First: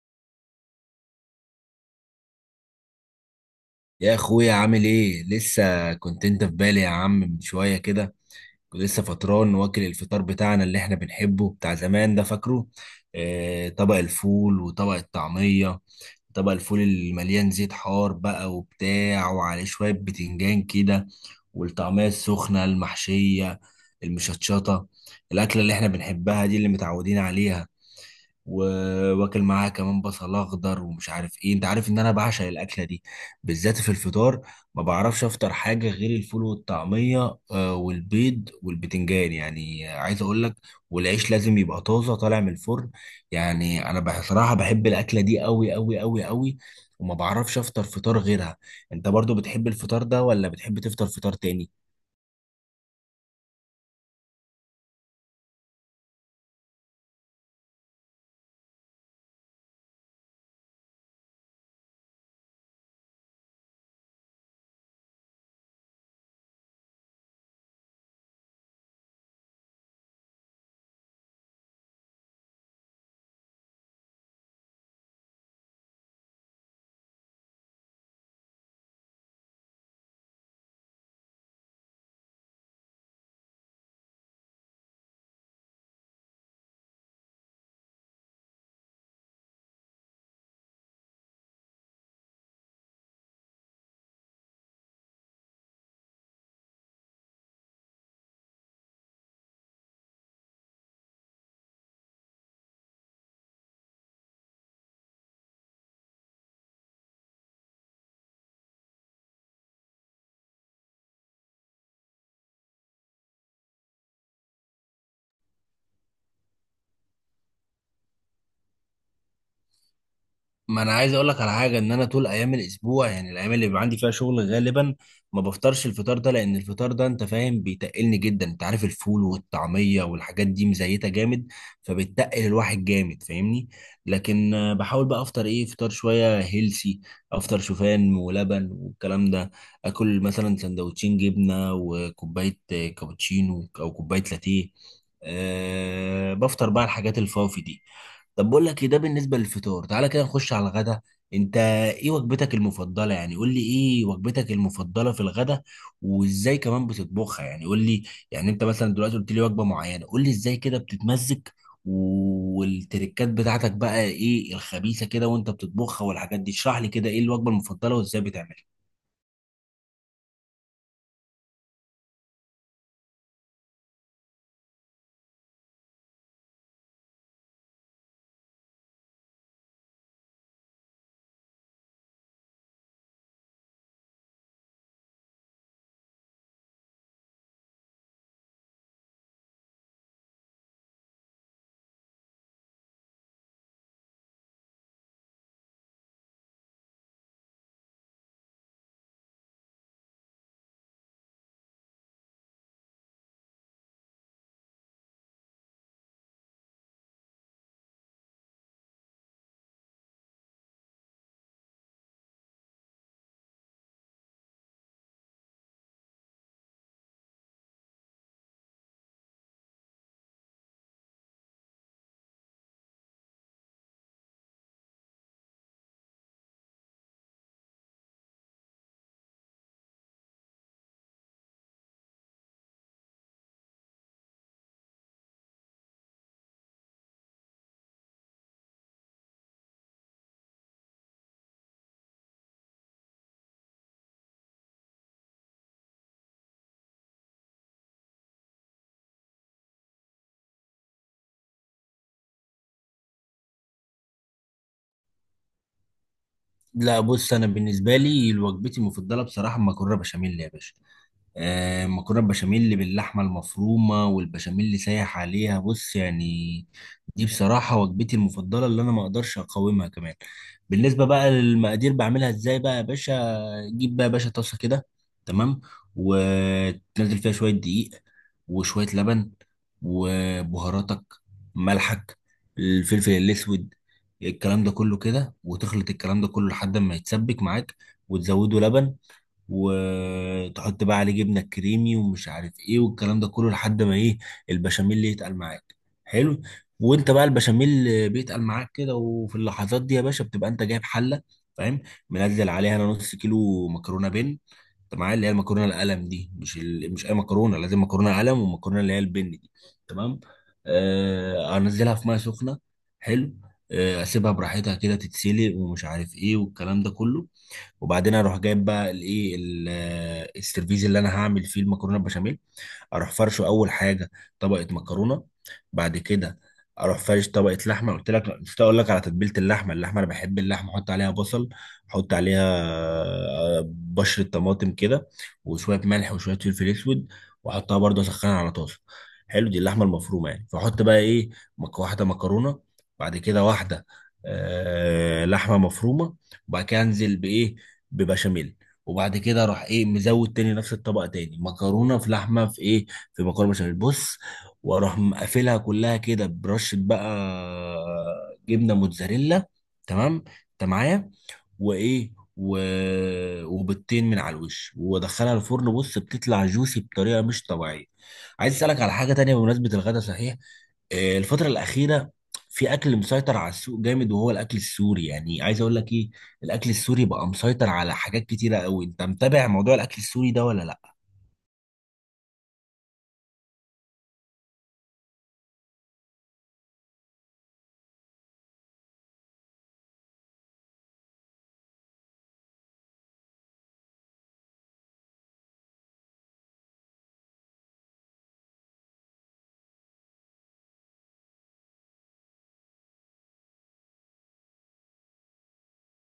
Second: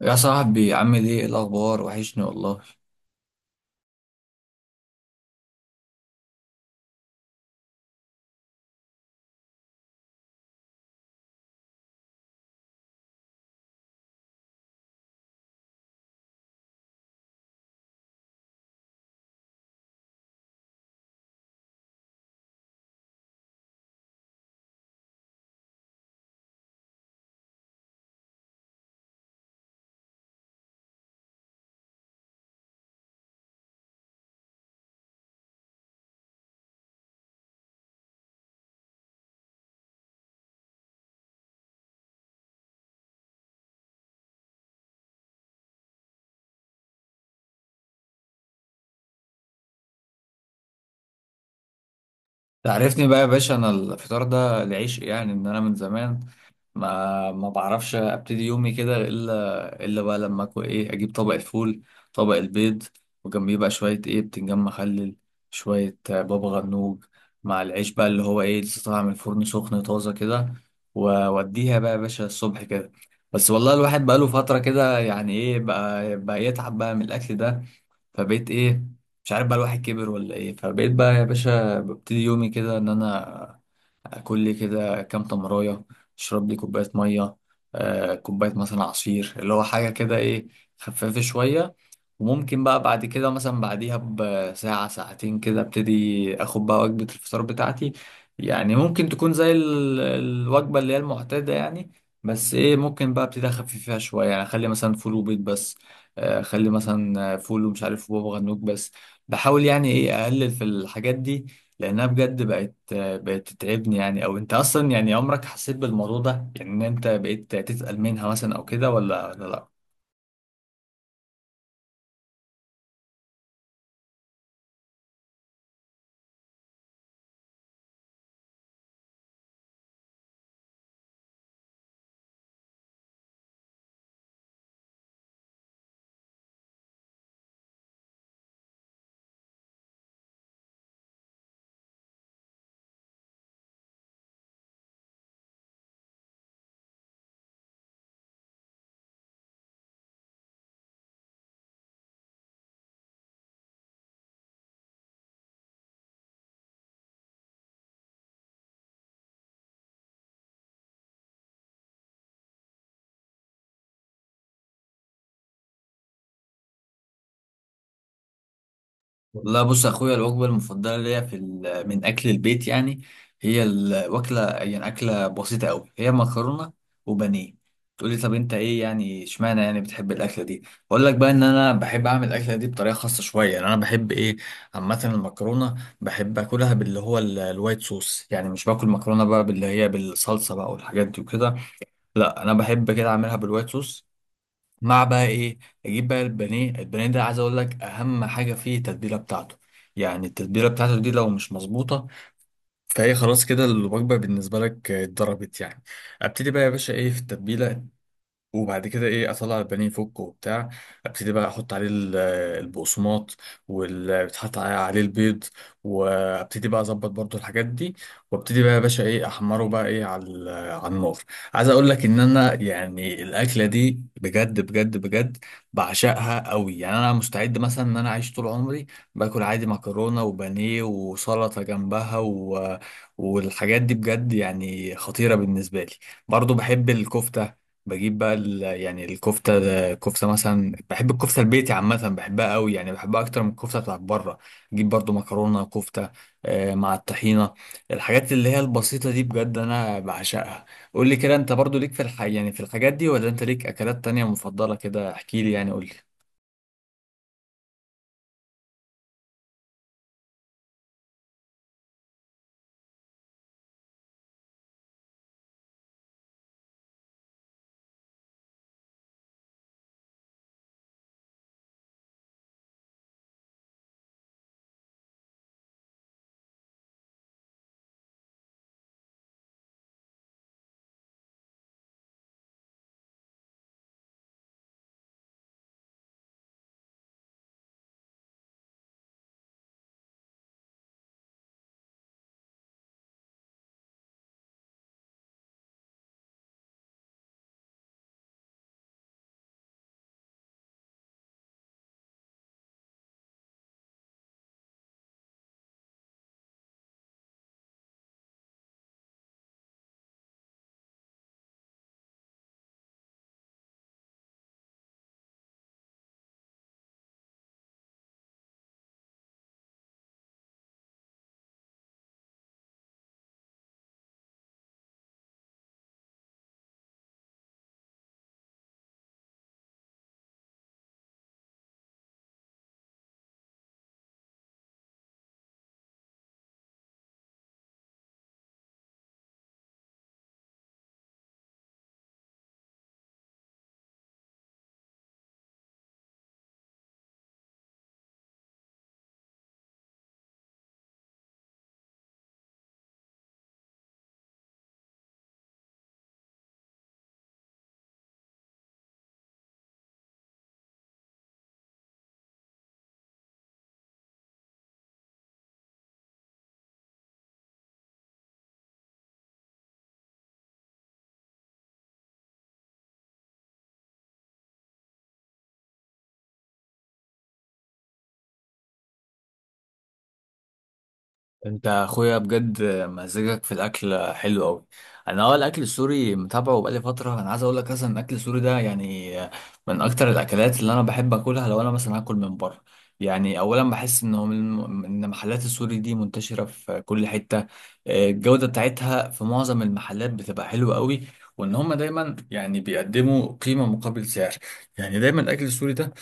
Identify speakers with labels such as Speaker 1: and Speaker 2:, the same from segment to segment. Speaker 1: يا صاحبي، عامل ايه؟ إيه الاخبار؟ وحشني والله.
Speaker 2: يا اخويا، عامل ايه؟ لسه كنت انت في بالي يا عم من شويه كده. كنت لسه فطران واكل الفطار بتاعنا اللي احنا بنحبه بتاع زمان ده، فاكره؟ اه، طبق الفول وطبق الطعميه. طبق الفول المليان زيت حار بقى وبتاع، وعليه شويه بتنجان كده، والطعميه السخنه المحشيه المشطشطه، الاكله اللي احنا بنحبها دي، اللي متعودين عليها. وواكل معاها كمان بصل اخضر ومش عارف ايه. انت عارف ان انا بعشق الاكله دي بالذات في الفطار. ما بعرفش افطر حاجه غير الفول والطعميه والبيض والبتنجان، يعني عايز اقول لك. والعيش لازم يبقى طازه طالع من الفرن. يعني انا بصراحه بحب الاكله دي قوي قوي قوي قوي. وما بعرفش افطر فطار غيرها. انت برضو بتحب الفطار ده ولا بتحب تفطر فطار تاني؟
Speaker 1: تعرفني بقى يا باشا، انا الفطار ده، العيش يعني، ان انا من زمان ما بعرفش ابتدي يومي كده الا بقى لما اكل ايه، اجيب طبق الفول، طبق البيض، وجنبيه بقى شويه ايه، بتنجان مخلل، شويه بابا غنوج، مع العيش بقى اللي هو ايه لسه طالع من الفرن سخن طازه كده، ووديها بقى يا باشا الصبح كده. بس والله الواحد بقى له فتره كده يعني ايه، بقى يتعب بقى من الاكل ده. فبقيت ايه، مش عارف، بقى الواحد كبر ولا ايه، فبقيت بقى يا باشا ببتدي يومي كده ان انا كل كده كام تمراية، اشرب لي كوباية مية، كوباية مثلا عصير اللي هو حاجة كده ايه، خفافة شوية. وممكن بقى بعد كده مثلا بعديها بساعة ساعتين كده ابتدي اخد بقى وجبة الفطار بتاعتي. يعني ممكن تكون زي الوجبة اللي هي المعتادة يعني، بس ايه، ممكن بقى ابتدي اخفف فيها شوية، يعني اخلي مثلا فول وبيض بس، اخلي مثلا فول ومش عارف بابا غنوج بس. بحاول يعني ايه اقلل في الحاجات دي لانها بجد بقت تتعبني يعني. او انت اصلا يعني عمرك حسيت بالموضوع ده، يعني ان انت بقيت تسأل منها مثلا او كده، ولا لا؟
Speaker 2: ما انا عايز اقول لك على حاجه ان انا طول ايام الاسبوع، يعني الايام اللي بيبقى عندي فيها شغل غالبا ما بفطرش الفطار ده، لان الفطار ده انت فاهم بيتقلني جدا. انت عارف الفول والطعميه والحاجات دي مزيته جامد، فبتقل الواحد جامد، فاهمني. لكن بحاول بقى افطر ايه فطار شويه هيلسي. افطر شوفان ولبن والكلام ده. اكل مثلا سندوتشين جبنه وكوبايه كابتشينو او كوبايه لاتيه. بفطر بقى الحاجات الفافي دي. طب بقول لك ده بالنسبه للفطار. تعالى كده نخش على الغدا. انت ايه وجبتك المفضله؟ يعني قول لي ايه وجبتك المفضله في الغدا؟ وازاي كمان بتطبخها؟ يعني قول لي. يعني انت مثلا دلوقتي قلت لي وجبه معينه، قول لي ازاي كده بتتمزج والتركات بتاعتك بقى ايه الخبيثه كده وانت بتطبخها والحاجات دي. اشرح لي كده ايه الوجبه المفضله وازاي بتعملها.
Speaker 1: لا بص يا اخويا، الوجبه المفضله ليا في من اكل البيت يعني، هي الوكله يعني اكله بسيطه قوي، هي مكرونه وبانيه. تقول لي طب انت ايه يعني، اشمعنى يعني بتحب الاكله دي؟ اقول لك بقى ان انا بحب اعمل الاكله دي بطريقه خاصه شويه، يعني انا بحب ايه، عامه المكرونه بحب اكلها باللي هو الوايت صوص، يعني مش باكل مكرونه بقى باللي هي بالصلصه بقى والحاجات دي وكده، لا انا بحب كده اعملها بالوايت صوص. مع بقى ايه، اجيب بقى البانيه، البانيه ده عايز اقول لك اهم حاجه فيه التتبيله بتاعته. يعني التتبيله بتاعته دي لو مش مظبوطه فهي خلاص كده الوجبه بالنسبه لك اتضربت يعني. ابتدي بقى يا باشا ايه في التتبيله، وبعد كده ايه اطلع البانيه فوق وبتاع، ابتدي بقى احط عليه البقسماط، واللي بيتحط عليه البيض، وابتدي بقى اظبط برضو الحاجات دي، وابتدي بقى يا باشا ايه احمره بقى ايه على على النار. عايز اقول لك ان انا يعني الاكله دي بجد بجد بجد بعشقها قوي، يعني انا مستعد مثلا ان انا اعيش طول عمري باكل عادي مكرونه وبانيه وسلطه جنبها و... والحاجات دي بجد يعني خطيره بالنسبه لي. برضو بحب الكفته، بجيب بقى يعني الكفته، الكفته مثلا بحب الكفته البيتي، عامه بحبها قوي، يعني بحبها اكتر من الكفته بتاعت بره، اجيب برضو مكرونه كفته مع الطحينه. الحاجات اللي هي البسيطه دي بجد انا بعشقها. قول لي كده، انت برضو ليك في يعني في الحاجات دي، ولا انت ليك اكلات تانية مفضله كده؟ احكي لي يعني قول لي.
Speaker 2: لا، بص. انا بالنسبه لي وجبتي المفضله بصراحه المكرونه بشاميل يا باشا. مكرونه بشاميل اللي باللحمه المفرومه والبشاميل اللي سايح عليها، بص يعني. دي بصراحه وجبتي المفضله اللي انا ما اقدرش اقاومها كمان. بالنسبه بقى للمقادير، بعملها ازاي بقى يا باشا؟ جيب بقى يا باشا طاسه كده، تمام، وتنزل فيها شويه دقيق وشويه لبن وبهاراتك، ملحك، الفلفل الاسود، الكلام ده كله كده، وتخلط الكلام ده كله لحد ما يتسبك معاك. وتزوده لبن، وتحط بقى عليه جبنه كريمي ومش عارف ايه والكلام ده كله لحد ما ايه، البشاميل يتقل معاك. حلو. وانت بقى البشاميل بيتقل معاك كده وفي اللحظات دي يا باشا بتبقى انت جايب حله، فاهم، منزل عليها انا نص كيلو مكرونه بن. انت معايا؟ اللي هي المكرونه القلم دي، مش مش اي مكرونه، لازم مكرونه قلم، والمكرونه اللي هي البن دي. تمام. انزلها في ميه سخنه. حلو. اسيبها براحتها كده تتسلق ومش عارف ايه والكلام ده كله. وبعدين اروح جايب بقى الايه السيرفيز اللي انا هعمل فيه المكرونه البشاميل. اروح فرشه اول حاجه طبقه مكرونه. بعد كده اروح فرش طبقه لحمه. قلت لك مش اقول لك على تتبيله اللحمه انا بحب اللحمه احط عليها بصل، احط عليها بشره طماطم كده، وشويه ملح وشويه فلفل اسود، واحطها برضه اسخنها على طاسه. حلو، دي اللحمه المفرومه يعني. فاحط بقى ايه؟ واحده مكرونه، بعد كده واحده لحمه مفرومه. وبعد كده انزل بايه؟ ببشاميل. وبعد كده راح ايه، مزود تاني نفس الطبق تاني، مكرونه في لحمه في ايه، في مكرونه بشاميل. بص. واروح مقفلها كلها كده برشه بقى جبنه موتزاريلا. تمام. انت معايا؟ وايه و... وبيضتين من على الوش وادخلها الفرن. بص، بتطلع جوسي بطريقه مش طبيعيه. عايز اسالك على حاجه تانية بمناسبه الغدا صحيح. الفتره الاخيره في اكل مسيطر على السوق جامد، وهو الاكل السوري. يعني عايز اقول لك ايه، الاكل السوري بقى مسيطر على حاجات كتيره قوي. انت متابع موضوع الاكل السوري ده ولا لا؟
Speaker 1: انت اخويا بجد مزاجك في الاكل حلو قوي. انا اه الاكل السوري متابعه بقالي فتره. انا عايز اقول لك، اصلا الاكل السوري ده يعني من اكتر الاكلات اللي انا بحب اكلها لو انا مثلا هاكل من بره. يعني اولا بحس ان هو ان محلات السوري دي منتشره في كل حته. الجوده بتاعتها في معظم المحلات بتبقى حلوه قوي، وان هم دايما يعني بيقدموا قيمه مقابل سعر. يعني دايما الاكل السوري ده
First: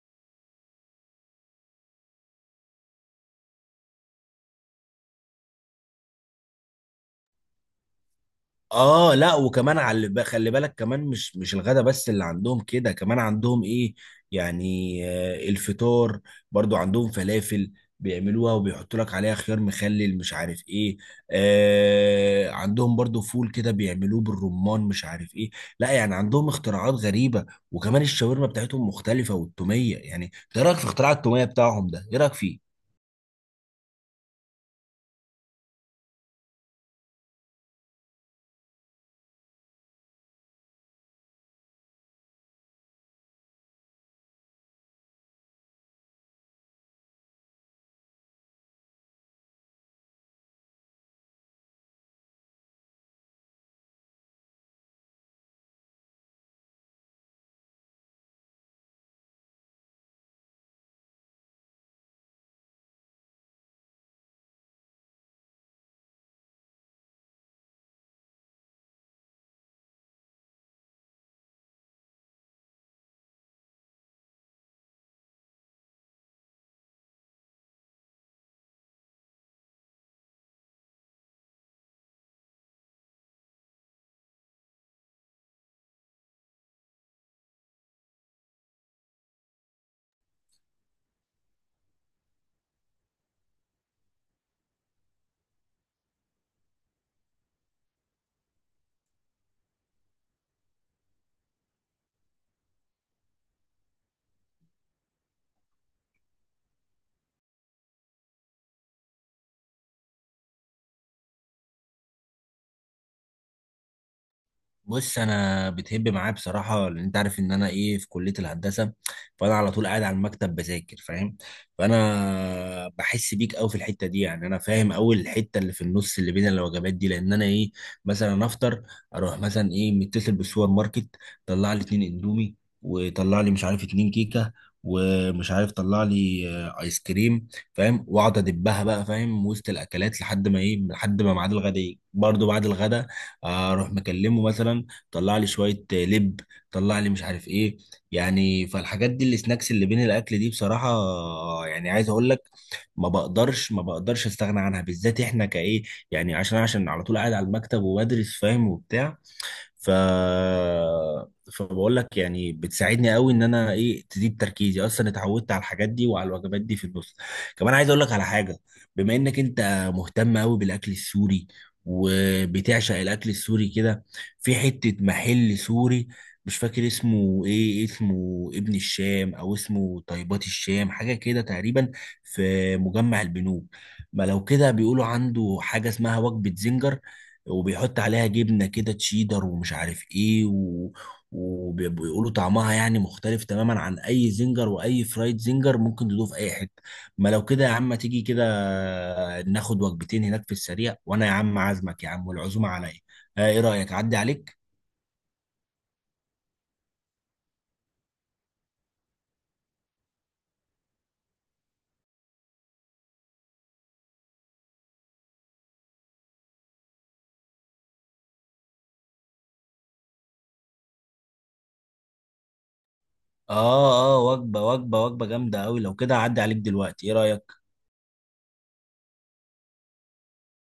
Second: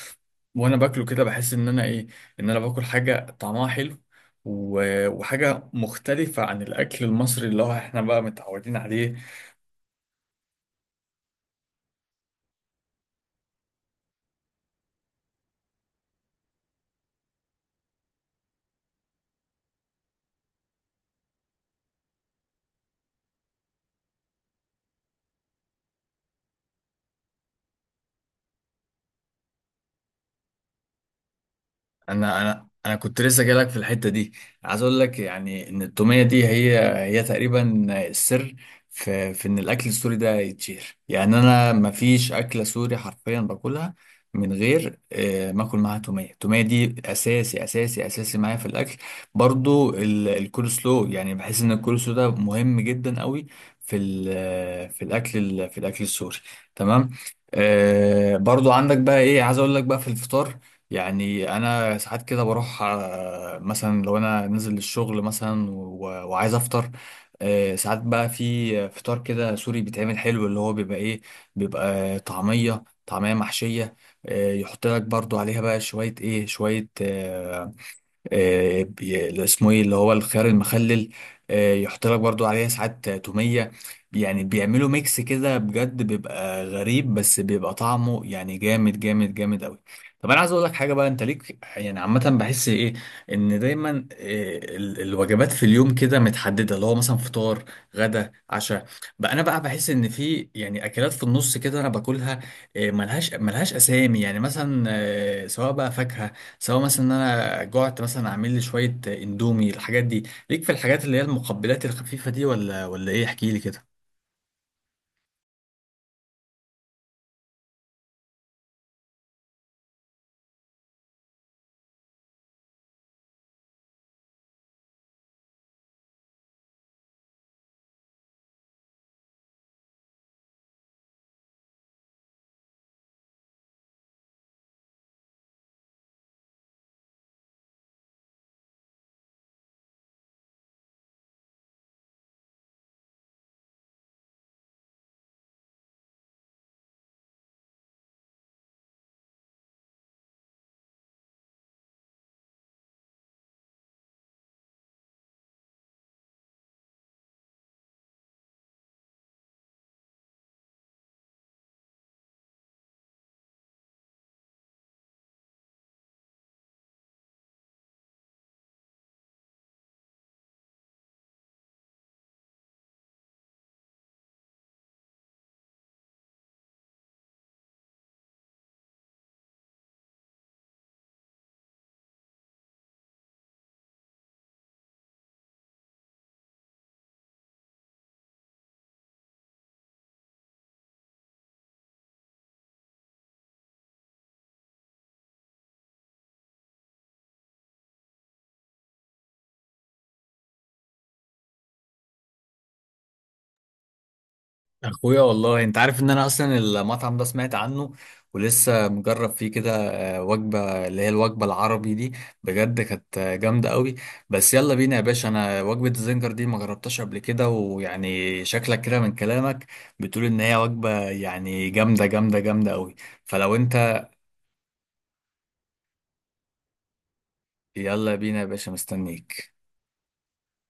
Speaker 1: وانا باكله كده بحس ان انا ايه، ان انا باكل حاجه طعمها حلو، وحاجه مختلفه عن الاكل المصري اللي هو احنا بقى متعودين
Speaker 2: اه،
Speaker 1: عليه.
Speaker 2: لا. وكمان على خلي بالك كمان، مش الغدا بس اللي عندهم كده، كمان عندهم ايه، يعني الفطار. برضو عندهم فلافل، بيعملوها وبيحطوا لك عليها خيار مخلل مش عارف ايه. عندهم برضو فول كده بيعملوه بالرمان مش عارف ايه. لا يعني عندهم اختراعات غريبة. وكمان الشاورما بتاعتهم مختلفة، والتومية. يعني إنت ايه رأيك في اختراع التومية بتاعهم ده؟ ايه رأيك
Speaker 1: انا انا
Speaker 2: فيه؟
Speaker 1: انا كنت لسه جايلك في الحته دي. عايز اقول لك يعني ان التوميه دي هي، هي تقريبا السر في ان الاكل السوري ده يتشهر. يعني انا ما فيش اكله سوري حرفيا باكلها من غير ما اكل معاها توميه. التوميه دي اساسي اساسي اساسي معايا في الاكل. برضو الكولسلو يعني بحس ان الكولسلو ده مهم جدا قوي في في الاكل في الاكل السوري، تمام. آه برضو عندك بقى ايه، عايز اقول لك بقى في الفطار، يعني انا ساعات كده بروح مثلا لو انا نازل الشغل مثلا وعايز افطر، ساعات بقى في فطار كده سوري بيتعمل حلو، اللي هو بيبقى ايه، بيبقى طعمية، طعمية محشية، يحط لك برضو عليها بقى شوية ايه، شوية اللي اسمه ايه اللي هو الخيار المخلل، يحط لك برضو عليها ساعات تومية. يعني بيعملوا ميكس كده بجد بيبقى غريب، بس بيبقى طعمه يعني جامد جامد جامد قوي. طب انا عايز اقول لك حاجه بقى، انت ليك يعني عامه بحس ايه، ان دايما الوجبات في اليوم كده متحدده، اللي هو مثلا فطار، غدا، عشاء، بقى انا بقى بحس ان في يعني اكلات في النص كده انا باكلها، ملهاش اسامي، يعني مثلا سواء بقى فاكهه، سواء مثلا ان انا جعت مثلا اعمل لي شويه اندومي. الحاجات دي ليك في الحاجات اللي هي المقبلات الخفيفه دي، ولا ايه؟ احكي لي كده.
Speaker 2: بص، انا بتهب معاه بصراحه، لان انت عارف ان انا ايه، في كليه الهندسه، فانا على طول قاعد على المكتب بذاكر، فاهم. فانا بحس بيك قوي في الحته دي. يعني انا فاهم قوي الحته اللي في النص اللي بين الوجبات دي، لان انا ايه، مثلا افطر، اروح مثلا ايه متصل بالسوبر ماركت، طلع لي 2 اندومي، وطلع لي مش عارف 2 كيكه، ومش عارف طلع لي ايس كريم، فاهم، واقعد ادبها بقى، فاهم، وسط الاكلات لحد ما ايه، لحد ما ميعاد الغدا يجي. برضه بعد الغدا اروح مكلمه مثلا، طلع لي شويه لب، طلع لي مش عارف ايه. يعني فالحاجات دي السناكس اللي بين الاكل دي بصراحه، يعني عايز اقول لك، ما بقدرش استغنى عنها، بالذات احنا كايه، يعني عشان على طول قاعد على المكتب وبدرس، فاهم، وبتاع. ف فبقول لك يعني بتساعدني قوي ان انا ايه تزيد تركيزي. اصلا اتعودت على الحاجات دي وعلى الوجبات دي في النص. كمان عايز اقول لك على حاجه. بما انك انت مهتم قوي بالاكل السوري وبتعشق الاكل السوري كده، في حته محل سوري، مش فاكر اسمه ايه، اسمه ابن الشام او اسمه طيبات الشام حاجه كده تقريبا، في مجمع البنوك. ما لو كده بيقولوا عنده حاجه اسمها وجبه زنجر، وبيحط عليها جبنة كده تشيدر ومش عارف ايه و... وبيقولوا طعمها يعني مختلف تماما عن اي زنجر، واي فرايد زنجر ممكن تدوه في اي حتة. ما لو كده يا عم تيجي كده، ناخد وجبتين هناك في السريع، وانا يا عم عازمك يا عم والعزومة عليا. ايه رأيك، اعدي عليك؟
Speaker 1: اخويا والله انت عارف ان انا اصلا المطعم ده سمعت عنه ولسه مجرب فيه كده وجبه اللي هي الوجبه العربي دي، بجد كانت جامده قوي. بس يلا بينا يا باشا، انا وجبه الزنجر دي ما جربتهاش قبل كده، ويعني شكلك كده من كلامك بتقول ان هي وجبه يعني جامده جامده جامده قوي، فلو انت
Speaker 2: اه اه، وجبة جامدة قوي. لو كده اعدي عليك دلوقتي، ايه رأيك؟
Speaker 1: يلا بينا يا باشا، مستنيك.